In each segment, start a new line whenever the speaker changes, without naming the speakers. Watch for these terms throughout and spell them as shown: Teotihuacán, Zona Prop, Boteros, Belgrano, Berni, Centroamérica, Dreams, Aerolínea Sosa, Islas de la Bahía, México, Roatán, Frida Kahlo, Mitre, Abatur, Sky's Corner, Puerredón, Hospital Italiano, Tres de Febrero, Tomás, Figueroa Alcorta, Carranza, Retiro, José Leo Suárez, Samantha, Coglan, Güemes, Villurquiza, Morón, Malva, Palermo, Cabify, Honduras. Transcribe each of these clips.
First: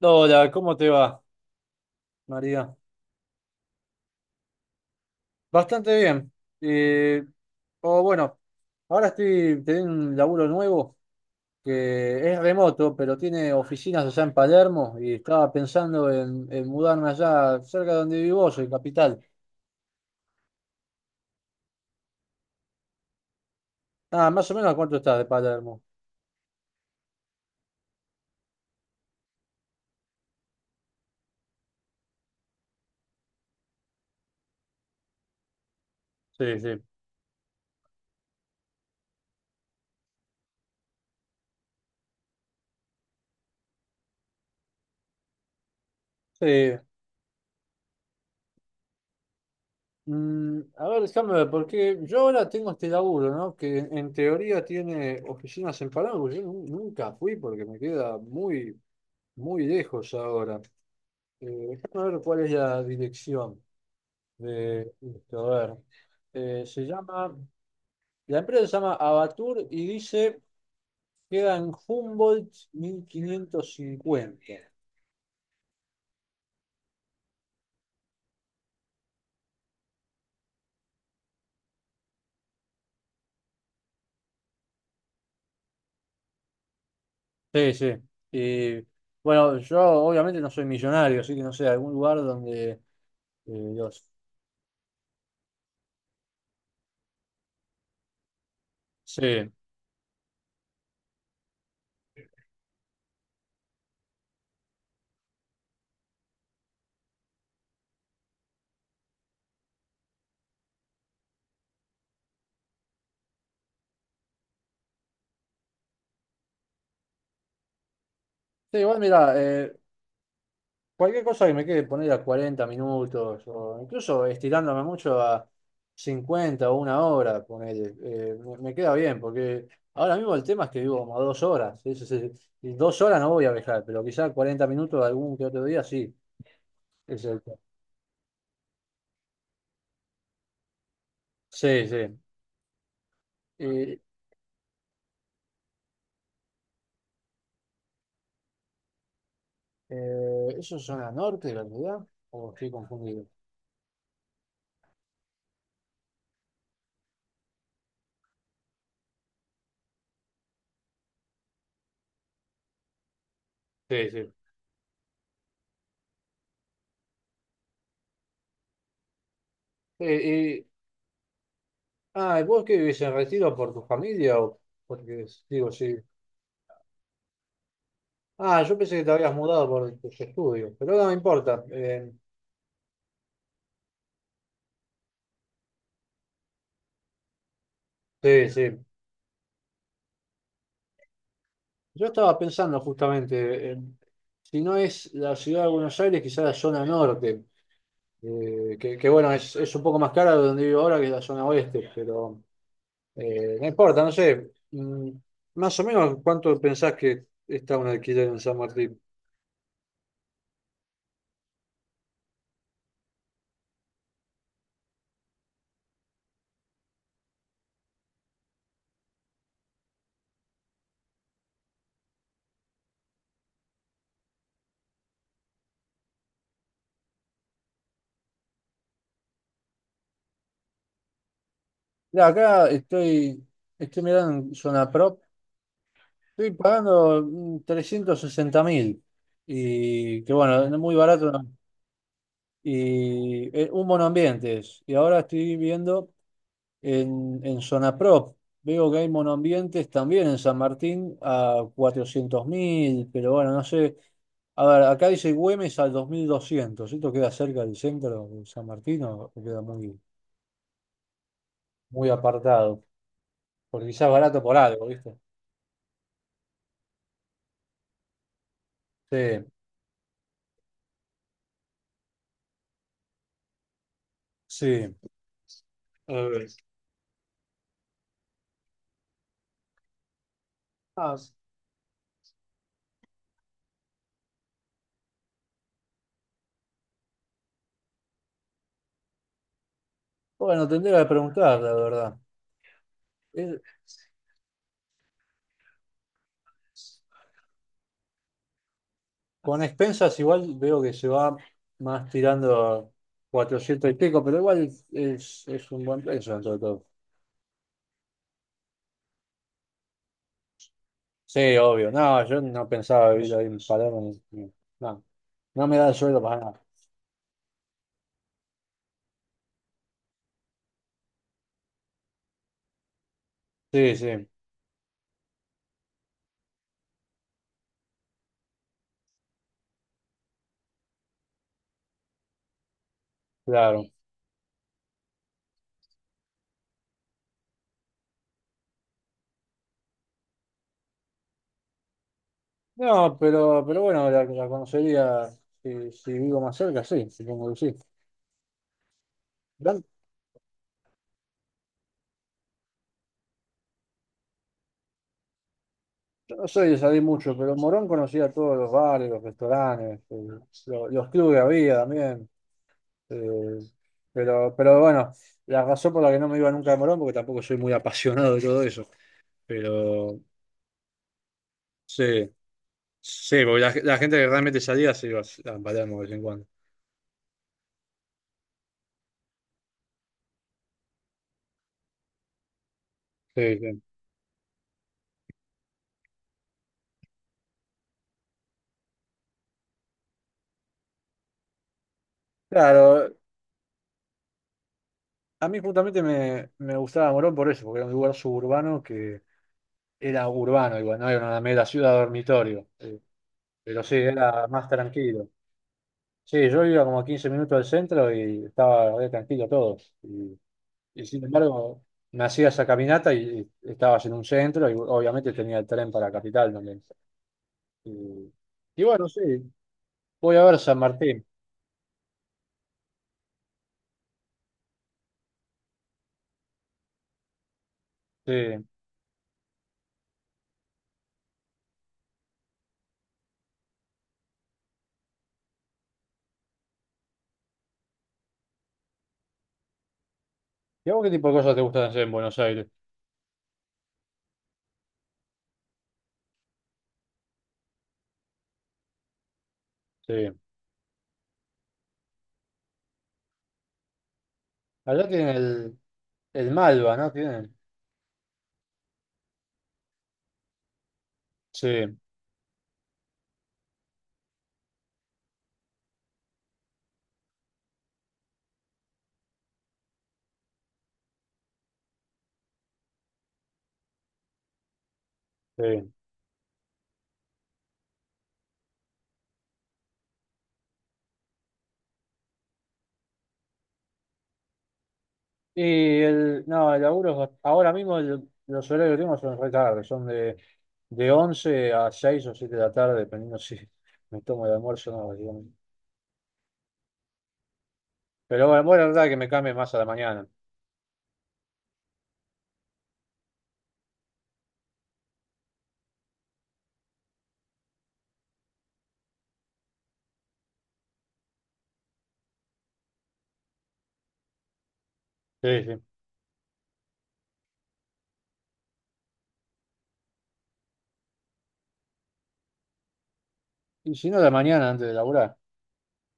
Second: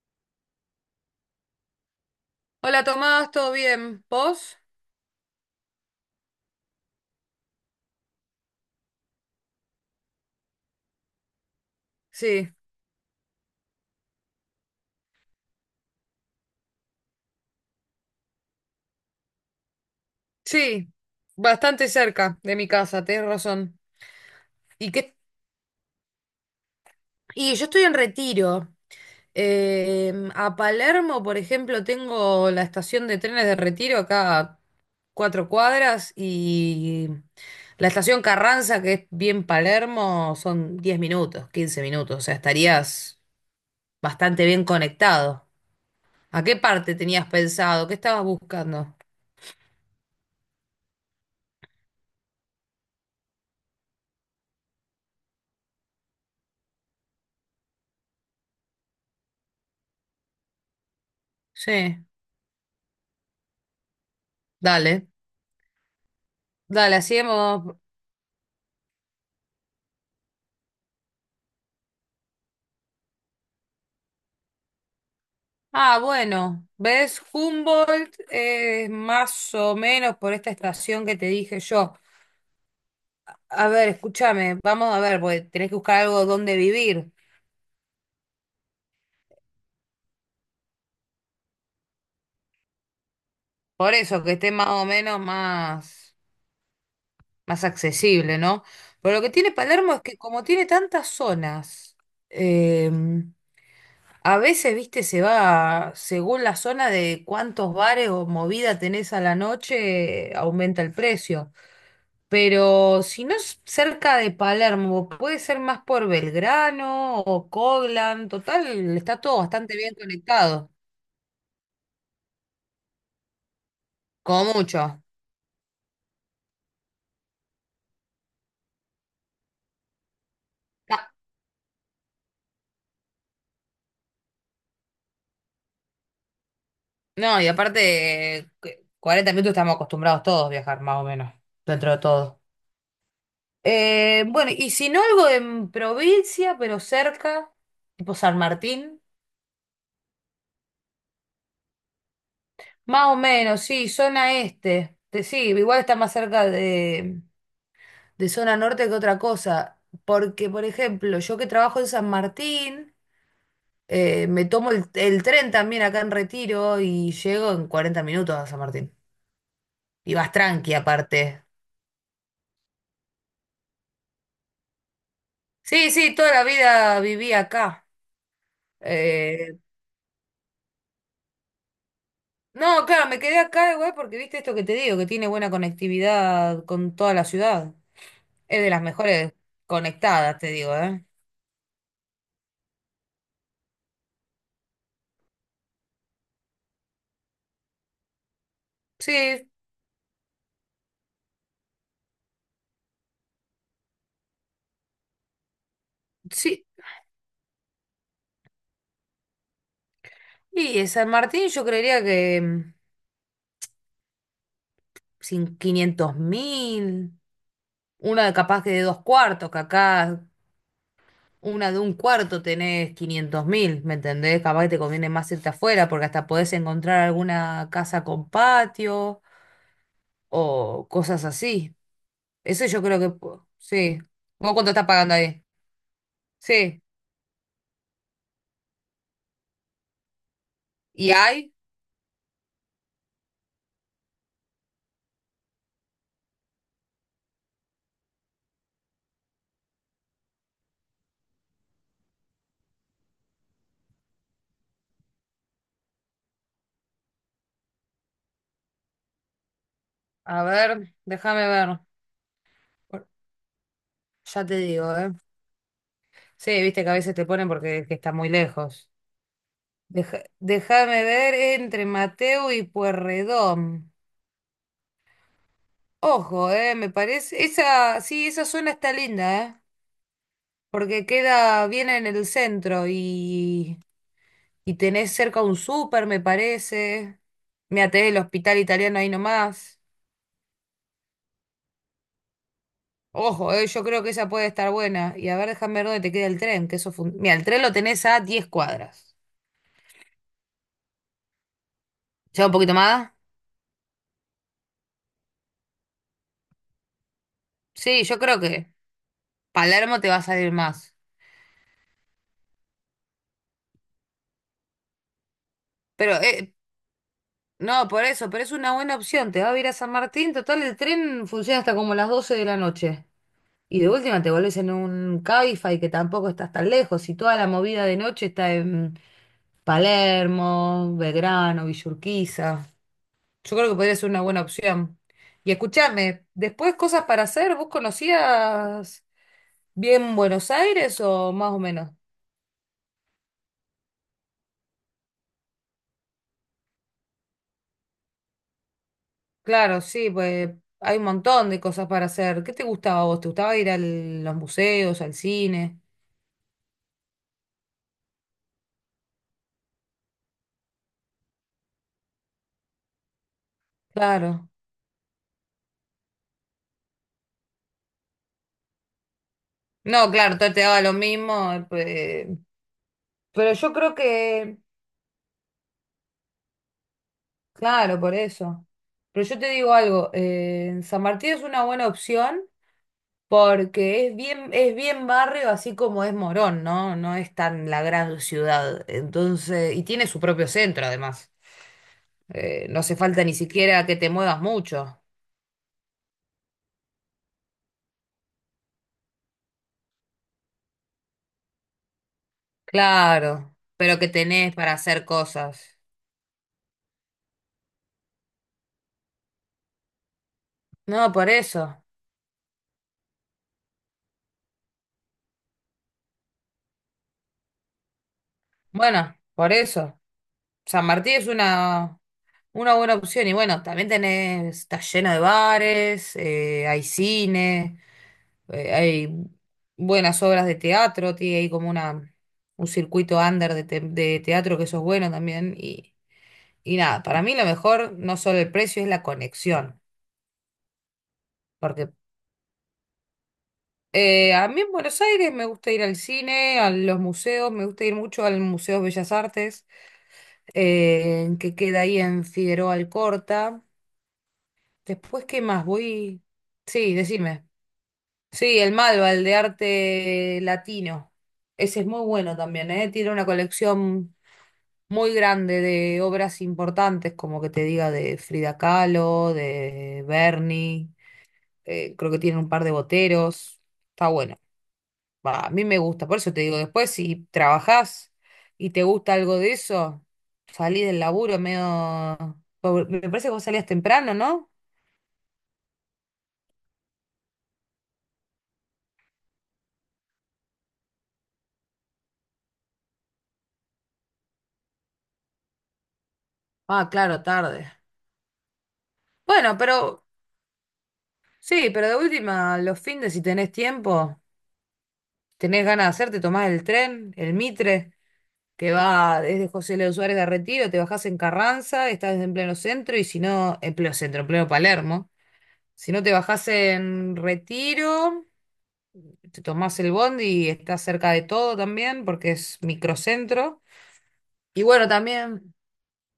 Hola, ¿cómo te va, María?
Hola Tomás, ¿todo bien? ¿Vos?
Bastante bien. Eh, o bueno, ahora estoy teniendo un laburo nuevo que es
Sí,
remoto, pero tiene oficinas allá en Palermo y estaba pensando en mudarme allá cerca de donde vivo, yo, en Capital.
sí, bastante cerca de mi casa, tenés razón.
Ah, ¿más o menos a
¿Y
cuánto
qué?
estás de Palermo?
Y yo estoy en Retiro. A Palermo, por ejemplo, tengo la estación de trenes de Retiro acá a 4 cuadras
Sí, sí.
y la estación Carranza, que es bien Palermo, son 10 minutos, 15 minutos, o sea, estarías bastante bien conectado. ¿A qué
Sí.
parte tenías pensado? ¿Qué estabas buscando?
A ver, déjame ver, porque yo ahora tengo este laburo, ¿no? Que en teoría tiene oficinas en Palermo. Yo nunca fui porque me queda muy, muy lejos ahora.
Sí,
Déjame ver cuál es la dirección de
dale.
esto. A ver. Eh, se
Dale,
llama,
hacíamos.
la empresa se llama Abatur y dice queda en Humboldt 1550.
Ah, bueno, ¿ves? Humboldt es más o menos por esta estación que te dije yo. A ver, escúchame, vamos a ver, porque tenés que buscar algo donde vivir.
Sí, sí. Y bueno, yo obviamente no soy millonario, así que no sé, algún lugar donde eh,
Por
los-
eso, que esté más o menos más, accesible, ¿no? Pero lo que
Sí.
tiene Palermo es que como tiene tantas zonas, eh, a veces, viste, se va según la zona de cuántos bares o movida tenés a la noche, aumenta el precio. Pero si no es cerca de Palermo, puede ser más por Belgrano o Coglan.
Sí,
Total,
igual
está
mira,
todo bastante bien conectado.
cualquier cosa que me quede poner a 40 minutos o incluso
Como
estirándome
mucho.
mucho a 50 o una hora, ponele, me queda bien porque ahora mismo el tema es que vivo
Ah,
como a 2 horas. Y 2 horas no voy a viajar, pero quizás 40 minutos algún que otro día sí. es
no,
el-
y aparte, 40 minutos estamos acostumbrados todos a viajar, más o menos,
sí,
dentro de
sí.
todo.
Y,
Bueno, y si no algo en provincia, pero cerca, tipo San Martín,
¿eso es zona norte, la verdad? ¿O estoy
más o
confundido?
menos, sí, zona este. Sí, igual está más cerca De zona norte que otra cosa. Porque, por ejemplo, yo que trabajo en San Martín,
Sí, sí.
me tomo el tren también acá en Retiro y llego en 40 minutos a San Martín. Y vas
Eh, y-
tranqui aparte.
¿Y vos qué vivís en Retiro por tu familia o porque, digo,
Sí,
si...
sí, toda la vida viví acá.
Ah, yo pensé que te habías
Eh,
mudado por tus estudios, pero no me importa.
no, claro, me quedé acá igual porque viste esto que te digo, que tiene buena conectividad con toda la ciudad.
Sí,
Es de
sí.
las mejores conectadas, te digo, ¿eh?
Yo estaba pensando justamente, si no es la ciudad de Buenos Aires, quizás la zona norte, que
Sí,
bueno, es un poco más cara de donde vivo ahora que la zona oeste, pero no importa, no sé. Más o menos, ¿cuánto
sí.
pensás que está un alquiler en San Martín?
Y San Martín yo creería que sin 500.000. Una de capaz que de dos cuartos, que acá una de un cuarto tenés 500.000, ¿me entendés? Capaz que te conviene más irte afuera porque hasta podés encontrar alguna casa con patio o cosas así.
Mira,
Eso
acá
yo creo que
estoy,
sí.
estoy mirando
¿Vos
en
cuánto estás
Zona
pagando
Prop.
ahí?
Estoy
Sí.
pagando 360.000. Y que bueno, es muy
¿Y
barato, ¿no?
hay?
Y un monoambiente es. Y ahora estoy viendo en Zona Prop. Veo que hay monoambientes también en San Martín a 400.000. Pero bueno, no sé. A ver, acá dice Güemes al 2200. ¿Esto queda cerca del centro de San Martín o queda muy,
A ver, déjame ver.
muy apartado? Porque quizás barato
Ya
por
te
algo,
digo,
¿viste?
¿eh? Sí, viste que a veces te ponen porque es que está muy lejos.
Sí,
Déjame ver entre Mateo y Puerredón.
sí. A ver.
Ojo, me parece. Esa, sí, esa zona está linda, eh. Porque
Ah,
queda bien en el centro y tenés cerca un súper, me parece. Me até el hospital italiano ahí nomás.
bueno, tendría que preguntar, la verdad.
Ojo,
Eh,
yo creo que esa puede estar buena. Y a ver, déjame ver dónde te queda el tren, que eso mira, el tren lo tenés a 10 cuadras.
Con expensas igual veo que se va más
¿Ya
tirando
un poquito
a
más?
400 y pico, pero igual es un buen precio dentro de todo.
Sí, yo creo que Palermo te va a salir más.
Sí, obvio. No, yo no pensaba vivir ahí en Palermo. No, no me da el
Pero,
sueldo para nada.
no, por eso, pero es una buena opción. Te va a ir a San Martín. Total, el tren funciona hasta como las 12 de la noche. Y de
Sí,
última
sí,
te vuelves en un Cabify que tampoco estás tan lejos. Y toda la movida de noche está en Palermo, Belgrano, Villurquiza. Yo creo que
claro.
podría ser una buena opción. Y escúchame, después cosas para hacer, ¿vos conocías bien Buenos Aires o más o menos?
No, pero bueno, la conocería si vivo más cerca, sí, supongo que sí.
Claro,
Yo
sí, pues hay un montón de cosas para hacer. ¿Qué te gustaba a vos? ¿Te gustaba ir a los museos, al cine?
no soy de salir mucho, pero en Morón conocía todos los bares, los restaurantes, los clubes que había también. Eh,
Claro.
pero bueno, la razón por la que no me iba nunca a Morón, porque tampoco soy muy apasionado de todo eso.
No,
Pero
claro, todo te daba lo mismo.
sí, sí,
Pero
porque
yo
la,
creo
la gente que
que.
realmente salía se iba a Palermo de vez en cuando.
Claro, por eso. Pero yo te digo algo, San Martín es una buena opción
Sí, sí.
porque es bien barrio, así como es Morón, ¿no? No es tan la gran ciudad. Entonces, y tiene su propio centro, además. No hace
Claro,
falta ni siquiera que te muevas mucho.
a mí justamente me gustaba Morón por eso, porque era un lugar suburbano que era urbano, igual, no era una mera ciudad dormitorio.
Claro,
Pero sí,
pero que
era
tenés
más
para hacer
tranquilo.
cosas.
Sí, yo iba como a 15 minutos del centro y estaba re tranquilo todo. Y Y
No,
sin
por
embargo,
eso.
me hacía esa caminata y estabas en un centro y obviamente tenía el tren para Capital también. Y, y bueno,
Bueno,
sí,
por eso.
voy a ver San
San Martín
Martín.
es una buena opción. Y bueno, también tenés, está lleno de bares, hay cine.
Sí.
Hay buenas obras de teatro, tiene ahí como una, un circuito under de teatro que eso es bueno también. Y nada, para mí lo mejor no solo el precio, es la conexión.
¿Y a vos qué tipo de cosas te gustan
Porque
hacer en Buenos Aires?
a mí en Buenos Aires me gusta ir al cine, a los museos, me gusta ir mucho al Museo de Bellas Artes,
Sí.
que queda ahí en Figueroa Alcorta.
Allá
Después,
tienen
¿qué más?
el,
Voy...
el
Sí,
Malva, ¿no?
decime.
Tienen.
Sí, el Malva, el de arte latino.
Sí,
Ese es muy bueno también, ¿eh? Tiene una colección muy grande de obras importantes, como que te diga de Frida Kahlo, de Berni, creo que tiene un par de boteros, está bueno. Va, a mí me
sí.
gusta, por eso te digo, después si trabajás y te gusta algo de eso, salí del laburo medio, me parece que vos salías temprano, ¿no?
Y el, no, el laburo, ahora mismo los horarios que tengo son re tarde, son de 11 a 6 o 7 de la tarde, dependiendo si me tomo el almuerzo o no, digamos.
Ah, claro, tarde.
Pero bueno, bueno, la verdad que me cambie
Bueno,
más a la
pero
mañana.
sí, pero de última, los fines si tenés tiempo, tenés ganas de hacer, te tomás el tren, el Mitre, que va desde José Leo Suárez a Retiro, te bajás en Carranza, estás en pleno centro, y si no, en pleno centro, en pleno Palermo.
Sí, sí.
Si no te bajás en Retiro, te tomás el bondi y estás cerca de todo también, porque es microcentro.
Y si no, la
Y
mañana antes
bueno,
de laburar,
también,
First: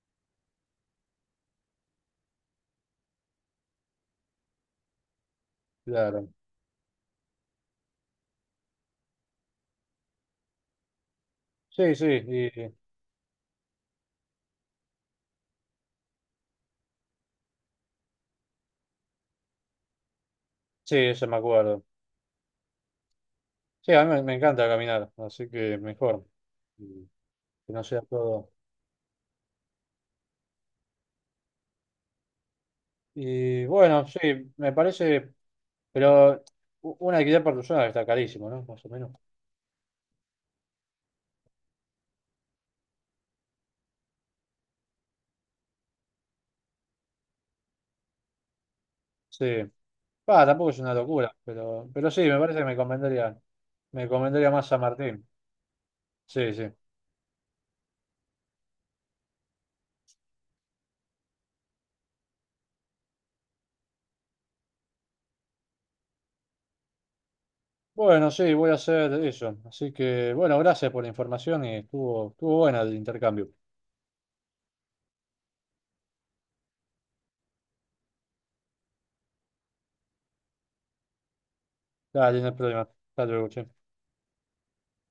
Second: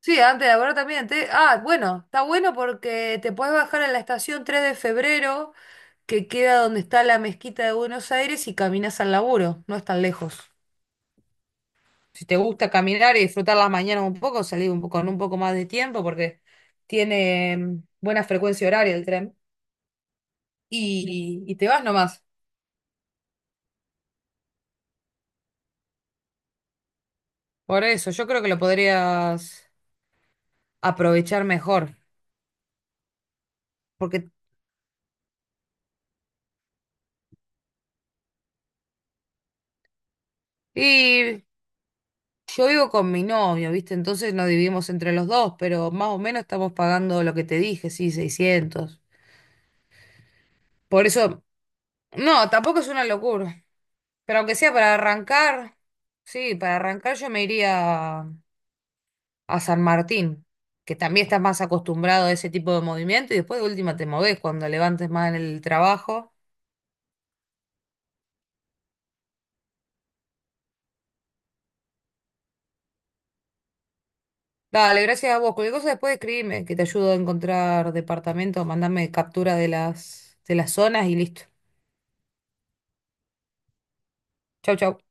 sí, antes de ahora también, ah, bueno, está bueno porque te puedes bajar en la estación tres de febrero, que
claro.
queda donde está la mezquita de Buenos Aires, y caminas al laburo, no es tan lejos.
Sí, sí,
Si te gusta caminar y disfrutar las mañanas un poco, salí un poco, con un poco más de tiempo porque tiene buena frecuencia horaria el tren.
sí, eso me
Y te
acuerdo.
vas nomás.
Sí, a mí me encanta caminar, así que mejor y que no
Por
sea
eso, yo creo que
todo.
lo podrías aprovechar mejor.
Y bueno, sí,
Porque,
me parece, pero un alquiler por persona está carísimo, ¿no? Más o menos.
y yo vivo con mi novio, ¿viste? Entonces nos dividimos entre los dos, pero más o menos estamos pagando lo que te dije, sí, seiscientos.
Sí. Va, tampoco es una
Por
locura,
eso,
pero sí, me
no,
parece que me
tampoco es una
convendría,
locura.
me
Pero
convendría
aunque
más
sea
San
para
Martín.
arrancar,
Sí,
sí,
sí.
para arrancar yo me iría a San Martín, que también estás más acostumbrado a ese tipo de movimiento y después de última te movés cuando levantes más en el trabajo.
Bueno, sí, voy a hacer eso. Así que, bueno, gracias por la información y estuvo buena el intercambio.
Dale, gracias a vos. Cualquier cosa después escribime, que te ayudo a encontrar departamento, mandame captura de las zonas y listo.
Dale, no hay problema. Hasta luego, che.
Chau, chau.